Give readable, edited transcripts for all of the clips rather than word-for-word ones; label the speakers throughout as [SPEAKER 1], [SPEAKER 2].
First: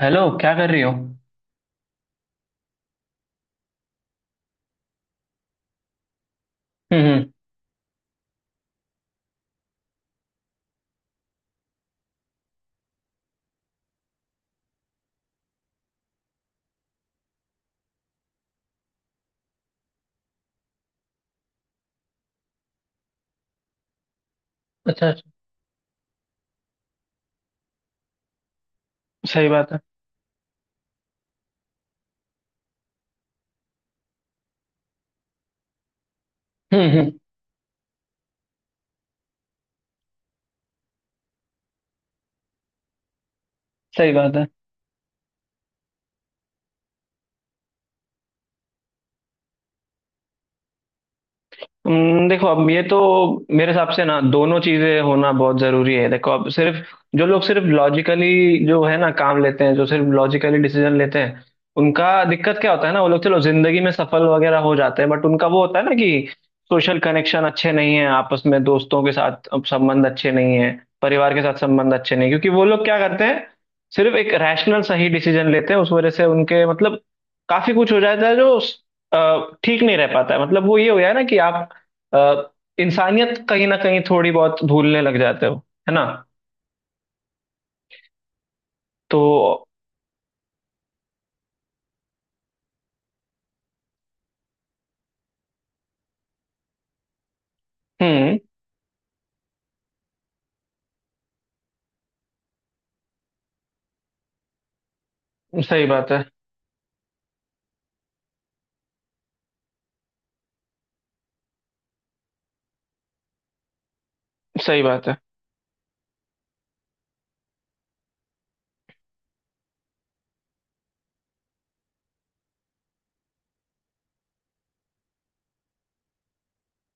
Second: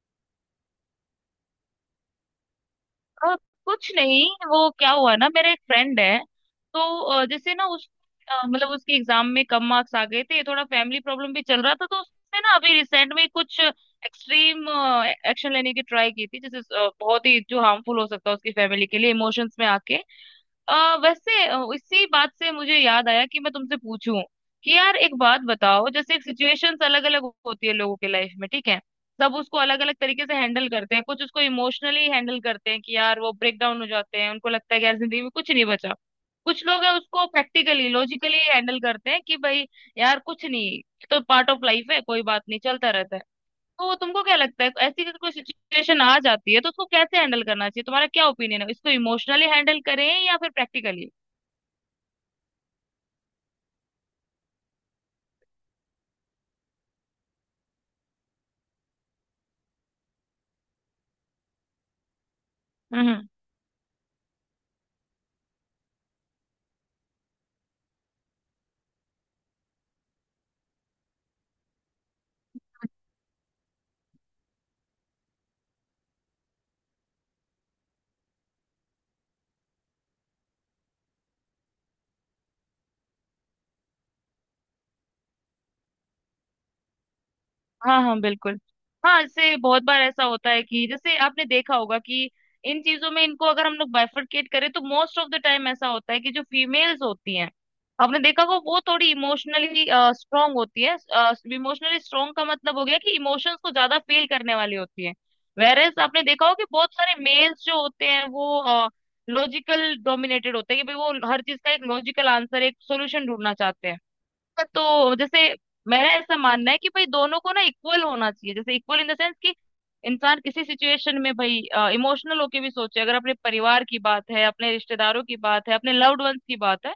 [SPEAKER 1] Hello, क्या कर रही हो? हम्म।
[SPEAKER 2] अ, कुछ नहीं, वो क्या हुआ ना, मेरा एक फ्रेंड है। तो
[SPEAKER 1] हम्म।
[SPEAKER 2] जैसे ना उस मतलब उसके एग्जाम में कम मार्क्स आ गए थे, थोड़ा फैमिली प्रॉब्लम भी चल रहा था, तो उसने ना अभी रिसेंट में कुछ एक्सट्रीम एक्शन लेने की ट्राई की थी। जैसे बहुत ही जो हार्मफुल हो सकता है उसकी फैमिली के लिए, इमोशंस में आके। वैसे इसी बात से मुझे याद आया कि मैं तुमसे पूछूं कि यार
[SPEAKER 1] अच्छा
[SPEAKER 2] एक
[SPEAKER 1] अच्छा।
[SPEAKER 2] बात बताओ, जैसे एक सिचुएशंस अलग अलग होती है लोगों के लाइफ में, ठीक है। सब
[SPEAKER 1] सही
[SPEAKER 2] उसको
[SPEAKER 1] बात है।
[SPEAKER 2] अलग अलग तरीके से हैंडल करते हैं। कुछ उसको इमोशनली हैंडल करते हैं कि यार वो ब्रेक डाउन हो जाते हैं, उनको लगता है कि यार जिंदगी में कुछ नहीं बचा। कुछ लोग हैं
[SPEAKER 1] हम्म।
[SPEAKER 2] उसको प्रैक्टिकली लॉजिकली हैंडल करते हैं कि भाई यार कुछ नहीं, ये तो पार्ट ऑफ लाइफ है, कोई बात नहीं, चलता रहता है। तो
[SPEAKER 1] सही
[SPEAKER 2] तुमको क्या
[SPEAKER 1] बात है।
[SPEAKER 2] लगता है, ऐसी अगर कोई सिचुएशन आ जाती है तो उसको कैसे हैंडल करना चाहिए? तुम्हारा क्या ओपिनियन है, इसको इमोशनली हैंडल करें या फिर प्रैक्टिकली?
[SPEAKER 1] देखो, अब ये तो मेरे हिसाब से ना दोनों चीजें होना बहुत जरूरी है। देखो, अब सिर्फ जो लोग सिर्फ लॉजिकली जो है ना काम लेते हैं, जो सिर्फ लॉजिकली डिसीजन लेते हैं, उनका दिक्कत क्या होता है ना, वो लोग चलो जिंदगी में सफल वगैरह हो जाते हैं, बट उनका वो होता है ना कि सोशल कनेक्शन अच्छे नहीं है, आपस में दोस्तों के साथ अब संबंध अच्छे नहीं है, परिवार के साथ संबंध अच्छे नहीं, क्योंकि वो लोग क्या करते हैं, सिर्फ एक रैशनल सही डिसीजन लेते हैं। उस वजह से उनके मतलब काफी कुछ हो जाता है जो ठीक नहीं रह पाता है। मतलब, वो ये हो गया ना कि आप अ, इंसानियत कहीं ना कहीं थोड़ी बहुत भूलने लग जाते हो, है ना।
[SPEAKER 2] हाँ हाँ बिल्कुल। हाँ,
[SPEAKER 1] तो।
[SPEAKER 2] इससे बहुत बार ऐसा होता है कि जैसे आपने देखा होगा कि इन चीजों में इनको अगर हम लोग बाइफरकेट करें तो मोस्ट ऑफ द टाइम ऐसा होता है कि जो फीमेल्स होती हैं, आपने
[SPEAKER 1] हम्म।
[SPEAKER 2] देखा होगा वो थोड़ी इमोशनली स्ट्रांग होती है। इमोशनली स्ट्रांग का मतलब हो गया कि इमोशंस को ज्यादा फील करने वाली होती है।
[SPEAKER 1] सही
[SPEAKER 2] वेरएस
[SPEAKER 1] बात
[SPEAKER 2] आपने
[SPEAKER 1] है।
[SPEAKER 2] देखा होगा कि बहुत सारे मेल्स जो होते हैं वो लॉजिकल डोमिनेटेड होते हैं कि भाई वो हर चीज का एक लॉजिकल आंसर, एक सोल्यूशन ढूंढना चाहते हैं।
[SPEAKER 1] सही बात
[SPEAKER 2] तो
[SPEAKER 1] है।
[SPEAKER 2] जैसे मेरा ऐसा मानना है कि भाई दोनों को ना इक्वल होना चाहिए। जैसे इक्वल इन द सेंस कि इंसान किसी सिचुएशन में भाई इमोशनल होके भी सोचे, अगर अपने परिवार की बात है, अपने रिश्तेदारों की बात है, अपने लव्ड वंस की बात है,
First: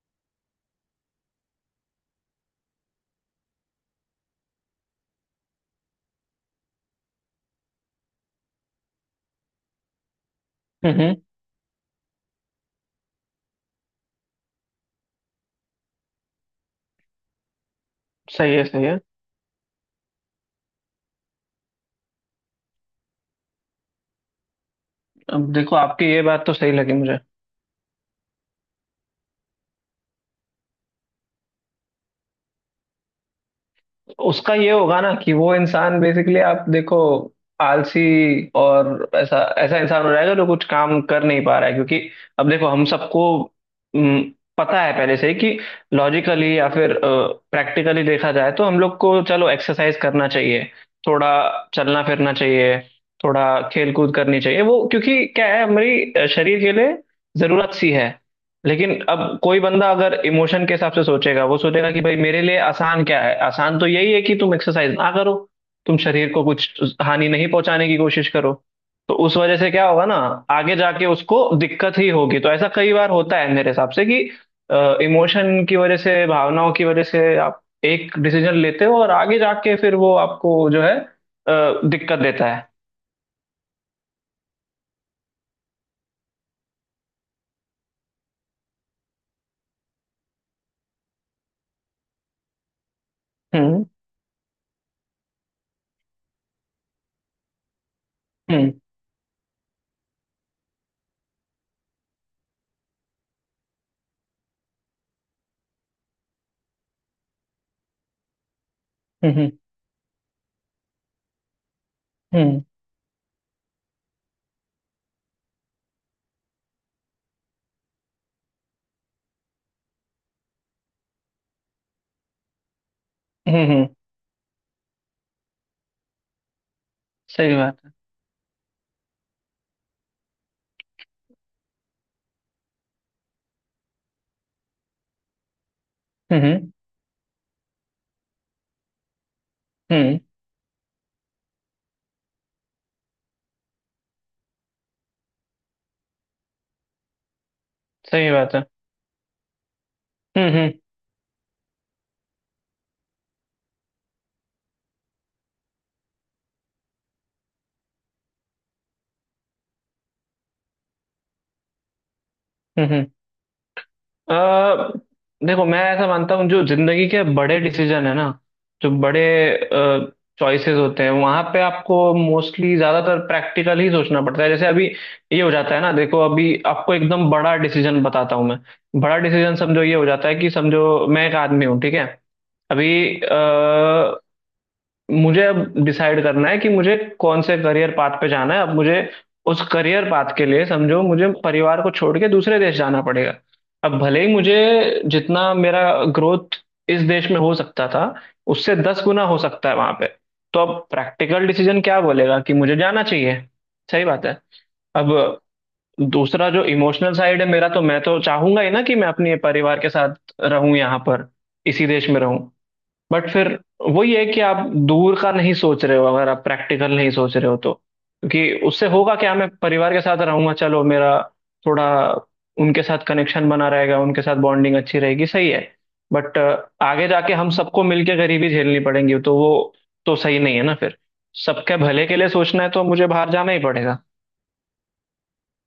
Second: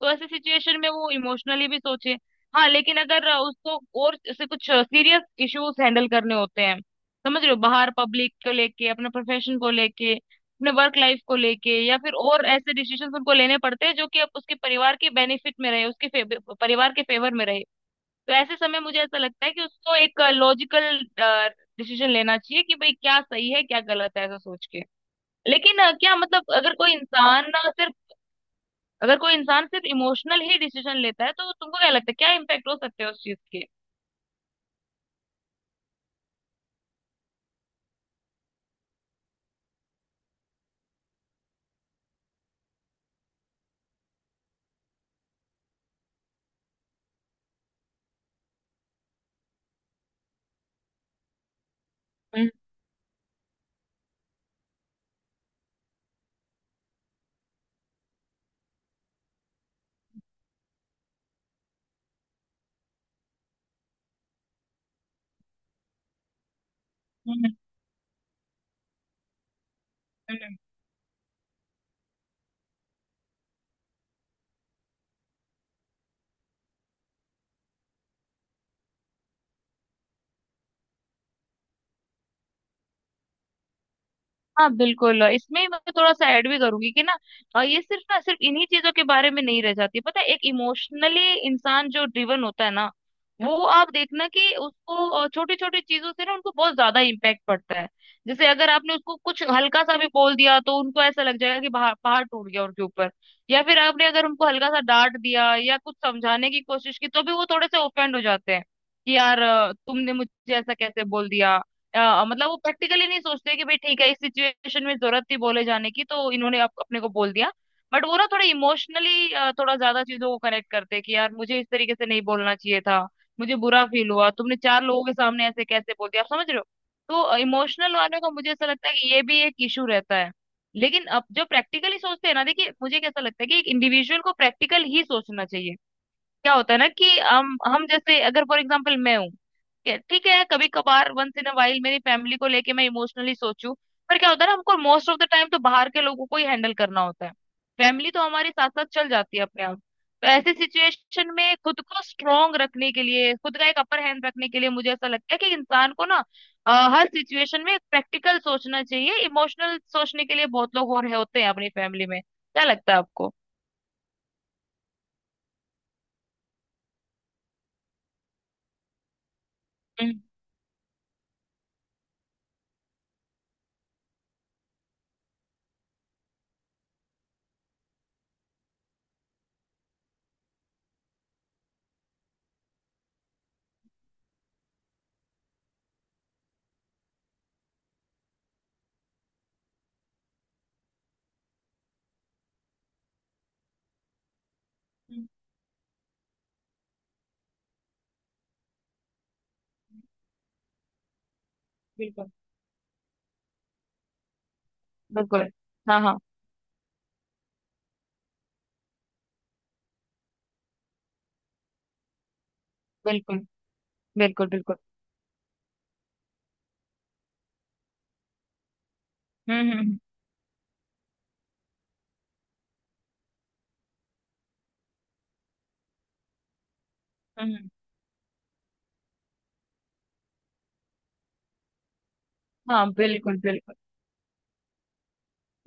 [SPEAKER 2] तो ऐसे सिचुएशन में वो इमोशनली भी सोचे। हाँ लेकिन अगर उसको और ऐसे कुछ सीरियस इश्यूज हैंडल करने होते हैं, समझ रहे हो, बाहर पब्लिक को लेके, अपने प्रोफेशन को लेके, अपने वर्क
[SPEAKER 1] हम्म।
[SPEAKER 2] लाइफ को लेके, या फिर और ऐसे डिसीजन उनको लेने पड़ते हैं जो कि अब उसके परिवार के बेनिफिट में रहे, उसके परिवार के फेवर में रहे, तो
[SPEAKER 1] सही
[SPEAKER 2] ऐसे
[SPEAKER 1] है
[SPEAKER 2] समय
[SPEAKER 1] सही
[SPEAKER 2] मुझे
[SPEAKER 1] है।
[SPEAKER 2] ऐसा लगता है कि उसको एक लॉजिकल डिसीजन लेना चाहिए कि भाई क्या सही है क्या गलत है, ऐसा सोच के।
[SPEAKER 1] अब देखो,
[SPEAKER 2] लेकिन
[SPEAKER 1] आपकी
[SPEAKER 2] क्या
[SPEAKER 1] ये बात
[SPEAKER 2] मतलब
[SPEAKER 1] तो सही
[SPEAKER 2] अगर कोई
[SPEAKER 1] लगी मुझे।
[SPEAKER 2] इंसान ना सिर्फ, अगर कोई इंसान सिर्फ इमोशनल ही डिसीजन लेता है तो तुमको क्या लगता है क्या इम्पैक्ट हो सकते हैं उस चीज के?
[SPEAKER 1] उसका ये होगा ना कि वो इंसान बेसिकली, आप देखो, आलसी और ऐसा ऐसा इंसान हो जाएगा जो कुछ काम कर नहीं पा रहा है। क्योंकि अब देखो, हम सबको हम्म, पता है पहले से ही कि लॉजिकली या फिर प्रैक्टिकली देखा जाए तो हम लोग को चलो एक्सरसाइज करना चाहिए, थोड़ा चलना फिरना
[SPEAKER 2] हम्म,
[SPEAKER 1] चाहिए, थोड़ा खेल कूद करनी चाहिए। वो क्योंकि क्या है, हमारी शरीर के लिए जरूरत सी है। लेकिन अब कोई बंदा अगर इमोशन के हिसाब से सोचेगा, वो सोचेगा कि भाई मेरे लिए आसान क्या है, आसान तो यही है कि तुम एक्सरसाइज ना करो, तुम शरीर को कुछ हानि नहीं
[SPEAKER 2] हम्म,
[SPEAKER 1] पहुंचाने की कोशिश करो। तो उस वजह से क्या होगा ना,
[SPEAKER 2] हम्म।
[SPEAKER 1] आगे जाके उसको दिक्कत ही होगी। तो ऐसा कई बार होता है मेरे हिसाब से कि इमोशन की वजह से, भावनाओं की वजह से, आप एक डिसीजन लेते हो और आगे जाके फिर वो आपको जो है दिक्कत देता है।
[SPEAKER 2] हाँ बिल्कुल। इसमें ही मैं थोड़ा सा ऐड भी करूंगी कि ना, ये सिर्फ ना सिर्फ इन्हीं चीजों के बारे में नहीं रह जाती, पता है? एक इमोशनली इंसान जो ड्रिवन होता है ना, वो
[SPEAKER 1] हम्म।
[SPEAKER 2] आप देखना कि उसको छोटी छोटी चीजों से ना, उनको बहुत ज्यादा इम्पैक्ट पड़ता है। जैसे अगर
[SPEAKER 1] हम्म।
[SPEAKER 2] आपने उसको कुछ हल्का सा भी बोल दिया तो उनको ऐसा लग जाएगा कि बाहर पहाड़ टूट गया उनके ऊपर। या फिर आपने अगर उनको हल्का सा डांट दिया या कुछ समझाने की कोशिश की तो भी वो थोड़े से ओफेंड हो जाते हैं कि यार
[SPEAKER 1] हम्म।
[SPEAKER 2] तुमने मुझे ऐसा कैसे बोल दिया। मतलब वो
[SPEAKER 1] हम्म।
[SPEAKER 2] प्रैक्टिकली नहीं सोचते कि भाई ठीक है, इस सिचुएशन में जरूरत थी बोले जाने की तो इन्होंने अपने को बोल दिया। बट वो ना थोड़ा इमोशनली, थोड़ा ज्यादा चीजों को कनेक्ट करते हैं कि यार मुझे इस तरीके से नहीं बोलना चाहिए था, मुझे
[SPEAKER 1] हम्म।
[SPEAKER 2] बुरा
[SPEAKER 1] हम्म।
[SPEAKER 2] फील हुआ, तुमने चार लोगों के सामने ऐसे कैसे बोल दिया, आप समझ रहे हो। तो
[SPEAKER 1] सही बात
[SPEAKER 2] इमोशनल वाले का मुझे ऐसा लगता है कि ये भी एक इशू रहता है। लेकिन अब जो प्रैक्टिकली सोचते हैं ना, देखिए मुझे कैसा लगता है कि एक इंडिविजुअल को प्रैक्टिकल ही सोचना चाहिए।
[SPEAKER 1] है।
[SPEAKER 2] क्या होता है ना कि हम जैसे अगर फॉर एग्जाम्पल मैं हूँ,
[SPEAKER 1] हम्म।
[SPEAKER 2] ठीक है, कभी कभार वंस इन अ वाइल मेरी फैमिली को लेके मैं इमोशनली सोचूं, पर क्या होता है ना, हमको मोस्ट ऑफ द टाइम तो बाहर के लोगों को ही हैंडल करना होता है। फैमिली तो
[SPEAKER 1] सही
[SPEAKER 2] हमारे
[SPEAKER 1] बात है।
[SPEAKER 2] साथ साथ चल जाती है अपने आप। तो ऐसी
[SPEAKER 1] हम्म।
[SPEAKER 2] सिचुएशन में खुद को स्ट्रांग रखने के लिए, खुद का एक अपर हैंड रखने के लिए मुझे ऐसा लगता है कि इंसान को ना अ, हर सिचुएशन में प्रैक्टिकल सोचना चाहिए। इमोशनल सोचने के लिए बहुत लोग हो रहे होते हैं अपनी फैमिली में। क्या
[SPEAKER 1] हम्म
[SPEAKER 2] लगता है
[SPEAKER 1] हम्म।
[SPEAKER 2] आपको?
[SPEAKER 1] देखो, मैं ऐसा मानता हूँ, जो जिंदगी के बड़े डिसीजन है ना, जो बड़े
[SPEAKER 2] हम्म,
[SPEAKER 1] चॉइसेस होते हैं, वहां पे आपको मोस्टली ज्यादातर प्रैक्टिकल ही सोचना पड़ता है। जैसे अभी ये हो जाता है ना, देखो अभी आपको एकदम बड़ा डिसीजन बताता हूँ मैं। बड़ा डिसीजन समझो, ये हो जाता है कि समझो मैं एक आदमी हूँ, ठीक है। अभी मुझे अब डिसाइड करना है कि मुझे कौन से करियर पाथ पे जाना है। अब मुझे उस करियर पाथ के लिए समझो मुझे परिवार को छोड़ के दूसरे देश जाना पड़ेगा। अब भले ही मुझे,
[SPEAKER 2] हम्म,
[SPEAKER 1] जितना मेरा ग्रोथ इस देश में हो सकता था, उससे 10 गुना हो सकता है वहां पे। तो अब प्रैक्टिकल डिसीजन क्या
[SPEAKER 2] बिल्कुल।
[SPEAKER 1] बोलेगा, कि मुझे जाना चाहिए। सही बात है। अब
[SPEAKER 2] बिल्कुल। हाँ हाँ।
[SPEAKER 1] दूसरा जो इमोशनल साइड है मेरा, तो मैं तो चाहूंगा ही ना कि मैं अपने परिवार के साथ रहूं यहाँ पर, इसी देश में रहूं। बट
[SPEAKER 2] बिल्कुल
[SPEAKER 1] फिर वही है कि
[SPEAKER 2] बिल्कुल।
[SPEAKER 1] आप
[SPEAKER 2] बिल्कुल।
[SPEAKER 1] दूर का नहीं सोच रहे हो, अगर आप प्रैक्टिकल नहीं सोच रहे हो तो, क्योंकि उससे होगा क्या, मैं परिवार
[SPEAKER 2] हम्म।
[SPEAKER 1] के साथ रहूंगा, चलो मेरा थोड़ा उनके साथ कनेक्शन बना रहेगा, उनके साथ बॉन्डिंग अच्छी रहेगी, सही है। बट आगे जाके हम
[SPEAKER 2] हम्म हम्म,
[SPEAKER 1] सबको मिलके गरीबी झेलनी पड़ेगी, तो वो तो सही नहीं है ना फिर। सबके भले के लिए सोचना है तो
[SPEAKER 2] हाँ
[SPEAKER 1] मुझे बाहर
[SPEAKER 2] बिल्कुल
[SPEAKER 1] जाना ही
[SPEAKER 2] बिल्कुल।
[SPEAKER 1] पड़ेगा।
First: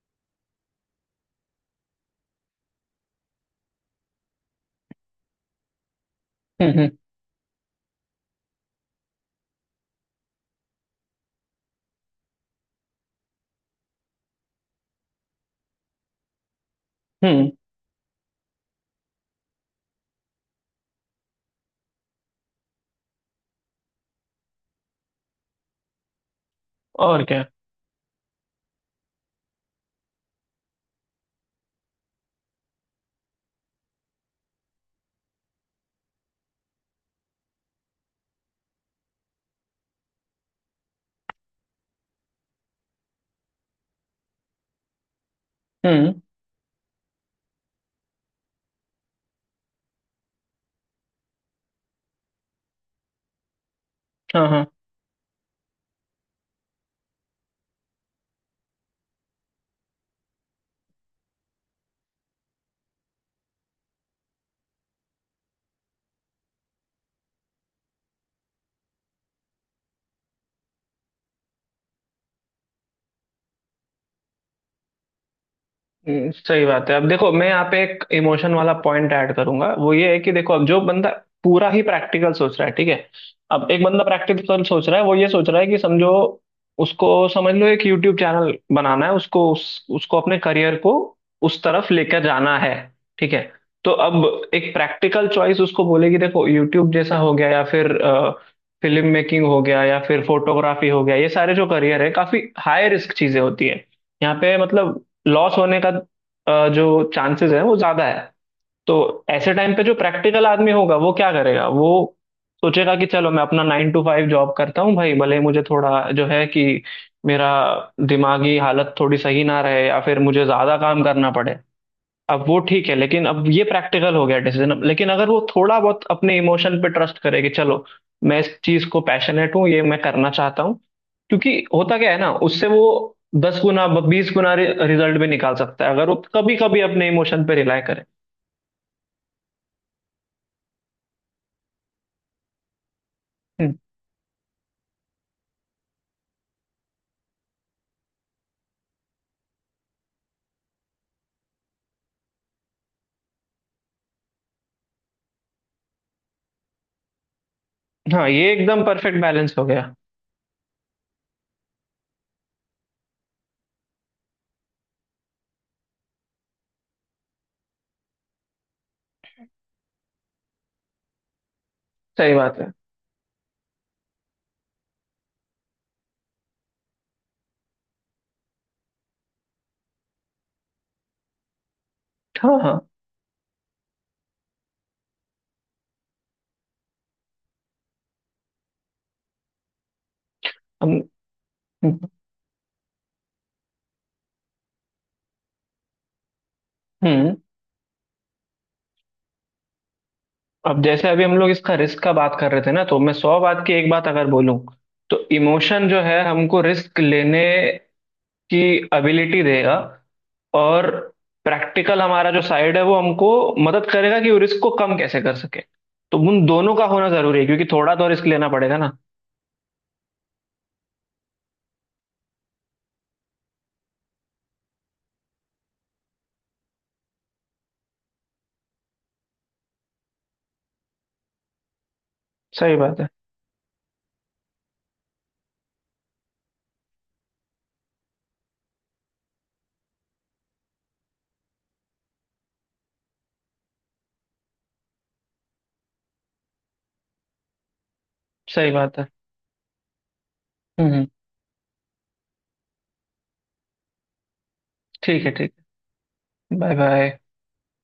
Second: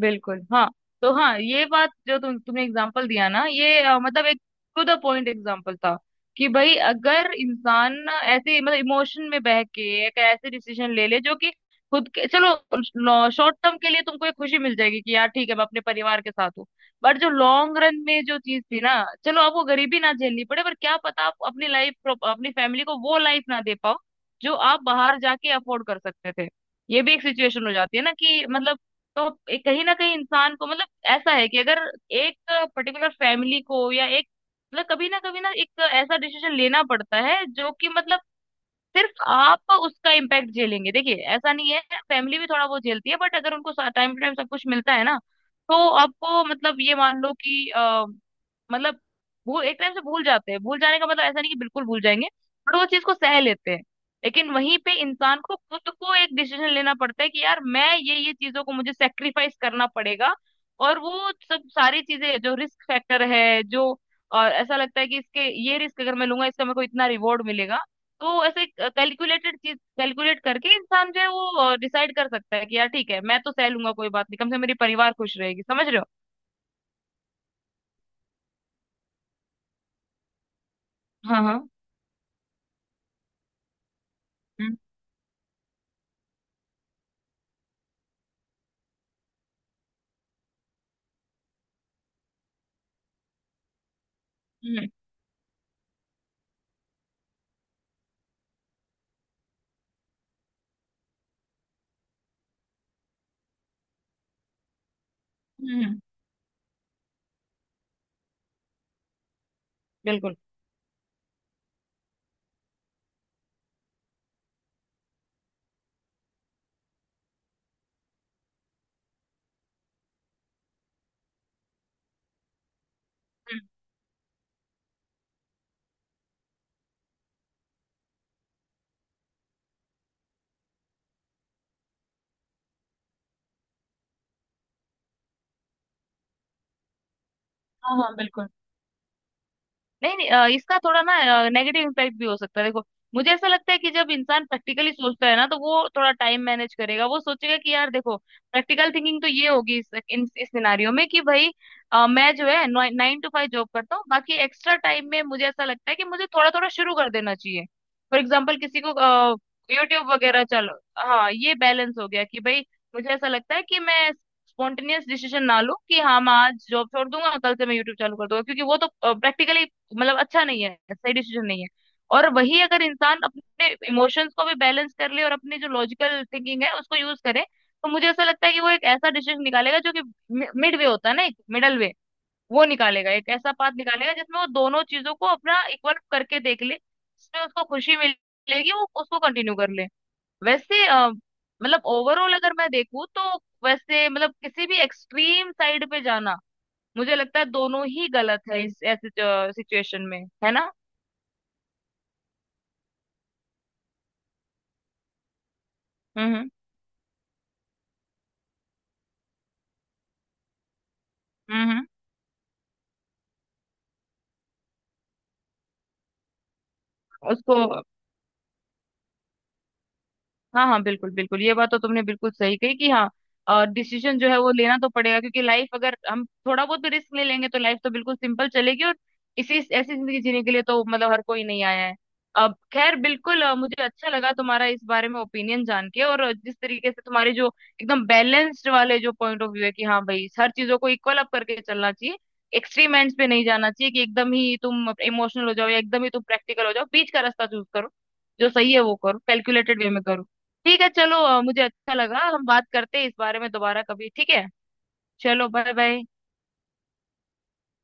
[SPEAKER 2] बिल्कुल हाँ। तो हाँ, ये बात जो तुमने एग्जांपल दिया ना, ये मतलब एक टू द पॉइंट एग्जांपल था कि भाई
[SPEAKER 1] हम्म।
[SPEAKER 2] अगर इंसान ऐसे मतलब इमोशन में बह के एक ऐसे डिसीजन ले ले जो कि खुद के, चलो शॉर्ट टर्म के लिए तुमको एक खुशी मिल जाएगी कि यार ठीक है मैं अपने परिवार के साथ हूँ, बट जो
[SPEAKER 1] हम्म।
[SPEAKER 2] लॉन्ग रन में जो चीज थी ना, चलो आपको गरीबी ना झेलनी पड़े, पर क्या पता आप अपनी लाइफ, अपनी फैमिली को वो लाइफ ना दे पाओ जो आप बाहर जाके अफोर्ड कर सकते थे। ये भी एक
[SPEAKER 1] और क्या।
[SPEAKER 2] सिचुएशन हो जाती है ना कि मतलब, तो कहीं ना कहीं इंसान को, मतलब ऐसा है कि अगर एक पर्टिकुलर फैमिली को या एक, मतलब कभी ना कभी ना एक ऐसा डिसीजन लेना पड़ता है जो कि मतलब सिर्फ आप उसका इम्पैक्ट झेलेंगे, देखिए ऐसा नहीं है, फैमिली भी थोड़ा बहुत झेलती है। बट अगर उनको टाइम टू टाइम सब कुछ मिलता है ना, तो
[SPEAKER 1] हम्म।
[SPEAKER 2] आपको मतलब ये मान लो कि मतलब वो एक टाइम से भूल जाते हैं। भूल जाने का मतलब ऐसा नहीं कि बिल्कुल भूल जाएंगे, बट वो चीज को सह लेते हैं।
[SPEAKER 1] हाँ
[SPEAKER 2] लेकिन
[SPEAKER 1] हाँ।
[SPEAKER 2] वहीं पे इंसान को खुद को एक डिसीजन लेना पड़ता है कि यार मैं ये चीजों को मुझे सेक्रीफाइस करना पड़ेगा, और वो सब सारी चीजें जो रिस्क फैक्टर है, जो, और ऐसा लगता है कि इसके, ये रिस्क अगर मैं लूंगा इसका मेरे को इतना रिवॉर्ड मिलेगा। तो ऐसे कैलकुलेटेड, चीज कैलकुलेट करके इंसान जो है वो डिसाइड कर सकता है कि यार ठीक है मैं तो सह लूंगा कोई बात नहीं, कम से कम मेरी परिवार खुश रहेगी, समझ रहे हो।
[SPEAKER 1] हम्म। सही बात है। अब देखो, मैं यहाँ पे एक इमोशन वाला पॉइंट ऐड करूंगा। वो ये है कि देखो, अब जो बंदा
[SPEAKER 2] हाँ हाँ।
[SPEAKER 1] पूरा ही प्रैक्टिकल सोच रहा है, ठीक है। अब एक बंदा प्रैक्टिकल
[SPEAKER 2] हम्म
[SPEAKER 1] सोच रहा है, वो ये सोच रहा है कि समझो, उसको समझ लो एक यूट्यूब चैनल बनाना है, उसको उसको अपने करियर को उस तरफ लेकर जाना है, ठीक है। तो अब एक
[SPEAKER 2] हम्म।
[SPEAKER 1] प्रैक्टिकल चॉइस उसको बोलेगी, देखो यूट्यूब जैसा हो गया, या फिर फिल्म मेकिंग हो गया, या फिर फोटोग्राफी हो गया, ये सारे जो करियर है काफी हाई रिस्क चीजें होती है। यहाँ पे मतलब लॉस होने का
[SPEAKER 2] हम्म,
[SPEAKER 1] जो चांसेस है वो ज्यादा है। तो ऐसे टाइम पे जो
[SPEAKER 2] बिल्कुल।
[SPEAKER 1] प्रैक्टिकल आदमी होगा वो क्या करेगा, वो सोचेगा कि चलो मैं अपना 9 to 5 जॉब करता हूँ, भाई भले ही मुझे थोड़ा जो है कि मेरा दिमागी हालत थोड़ी सही ना रहे, या फिर मुझे ज्यादा काम करना पड़े। अब वो ठीक है, लेकिन अब
[SPEAKER 2] हम्म,
[SPEAKER 1] ये प्रैक्टिकल हो गया डिसीजन। अब लेकिन अगर वो थोड़ा बहुत अपने इमोशन पे ट्रस्ट करे कि चलो मैं इस चीज को पैशनेट हूँ, ये मैं करना चाहता हूँ, क्योंकि होता क्या है ना, उससे वो 10 गुना 20 गुना रिजल्ट भी निकाल सकता है अगर वो कभी कभी अपने इमोशन पे रिलाय
[SPEAKER 2] हाँ
[SPEAKER 1] करे।
[SPEAKER 2] हाँ बिल्कुल। नहीं नहीं, इसका थोड़ा ना नेगेटिव इम्पैक्ट भी हो सकता है, देखो मुझे ऐसा लगता
[SPEAKER 1] हम्म।
[SPEAKER 2] है कि जब इंसान प्रैक्टिकली सोचता है ना, तो वो थोड़ा टाइम मैनेज करेगा। वो सोचेगा कि यार देखो प्रैक्टिकल थिंकिंग तो ये होगी इस इस सिनारियो में, कि भाई मैं जो है नाइन टू फाइव जॉब करता हूँ, बाकी एक्स्ट्रा टाइम में मुझे ऐसा लगता है कि मुझे थोड़ा थोड़ा शुरू कर देना चाहिए। फॉर
[SPEAKER 1] हाँ, ये
[SPEAKER 2] एग्जाम्पल किसी
[SPEAKER 1] एकदम
[SPEAKER 2] को
[SPEAKER 1] परफेक्ट बैलेंस हो गया।
[SPEAKER 2] यूट्यूब वगैरह, चलो हाँ ये बैलेंस हो गया कि भाई मुझे ऐसा लगता है कि मैं स्पॉन्टेनियस डिसीजन ना लूं कि हाँ मैं आज जॉब छोड़ दूंगा, कल से मैं यूट्यूब चालू कर दूंगा, क्योंकि वो तो प्रैक्टिकली मतलब अच्छा नहीं है, सही डिसीजन नहीं है। और
[SPEAKER 1] सही बात
[SPEAKER 2] वही
[SPEAKER 1] है।
[SPEAKER 2] अगर इंसान अपने इमोशंस को भी बैलेंस कर ले और अपनी जो लॉजिकल थिंकिंग है उसको यूज करे, तो मुझे ऐसा लगता है कि वो एक ऐसा डिसीजन निकालेगा जो कि मिड वे होता है ना, एक मिडल वे
[SPEAKER 1] हाँ
[SPEAKER 2] वो
[SPEAKER 1] हाँ।
[SPEAKER 2] निकालेगा, एक ऐसा पाथ निकालेगा जिसमें वो दोनों चीजों को अपना इक्वल करके देख ले, जिसमें उसको खुशी मिलेगी वो उसको कंटिन्यू कर ले। वैसे
[SPEAKER 1] हम।
[SPEAKER 2] मतलब ओवरऑल अगर मैं देखूँ तो वैसे मतलब किसी भी एक्सट्रीम साइड पे जाना मुझे
[SPEAKER 1] हम्म।
[SPEAKER 2] लगता है दोनों ही गलत है इस ऐसे सिचुएशन में, है ना।
[SPEAKER 1] अब जैसे अभी हम लोग इसका रिस्क का बात कर रहे थे ना, तो मैं सौ बात की एक बात अगर बोलूं, तो इमोशन जो है
[SPEAKER 2] हम्म
[SPEAKER 1] हमको रिस्क लेने की एबिलिटी देगा, और
[SPEAKER 2] हम्म। हम्म
[SPEAKER 1] प्रैक्टिकल हमारा जो साइड है वो हमको मदद करेगा कि रिस्क को कम कैसे कर सके। तो उन दोनों का होना जरूरी है,
[SPEAKER 2] उसको
[SPEAKER 1] क्योंकि थोड़ा तो रिस्क लेना पड़ेगा ना।
[SPEAKER 2] हाँ हाँ बिल्कुल बिल्कुल, ये बात तो तुमने बिल्कुल सही कही कि हाँ, और डिसीजन जो है वो लेना तो पड़ेगा क्योंकि लाइफ, अगर हम थोड़ा बहुत भी रिस्क ले लेंगे तो लाइफ तो बिल्कुल सिंपल चलेगी, और इसी ऐसी जिंदगी जीने के लिए तो मतलब हर कोई नहीं आया है। अब
[SPEAKER 1] सही
[SPEAKER 2] खैर
[SPEAKER 1] बात है।
[SPEAKER 2] बिल्कुल, मुझे अच्छा लगा तुम्हारा इस बारे में ओपिनियन जान के, और जिस तरीके से तुम्हारे जो एकदम बैलेंस्ड वाले जो पॉइंट ऑफ व्यू है कि हाँ भाई हर चीजों को इक्वल अप करके चलना चाहिए, एक्सट्रीम एंड्स पे नहीं जाना चाहिए, कि एकदम ही तुम इमोशनल हो जाओ या एकदम ही तुम प्रैक्टिकल हो जाओ, बीच का रास्ता चूज करो, जो
[SPEAKER 1] सही
[SPEAKER 2] सही है वो
[SPEAKER 1] बात है।
[SPEAKER 2] करो, कैलकुलेटेड वे में करो। ठीक है
[SPEAKER 1] हम्म।
[SPEAKER 2] चलो, मुझे अच्छा लगा। हम बात करते हैं इस बारे में दोबारा कभी, ठीक है।
[SPEAKER 1] ठीक है
[SPEAKER 2] चलो
[SPEAKER 1] ठीक
[SPEAKER 2] बाय बाय।
[SPEAKER 1] है। Bye bye.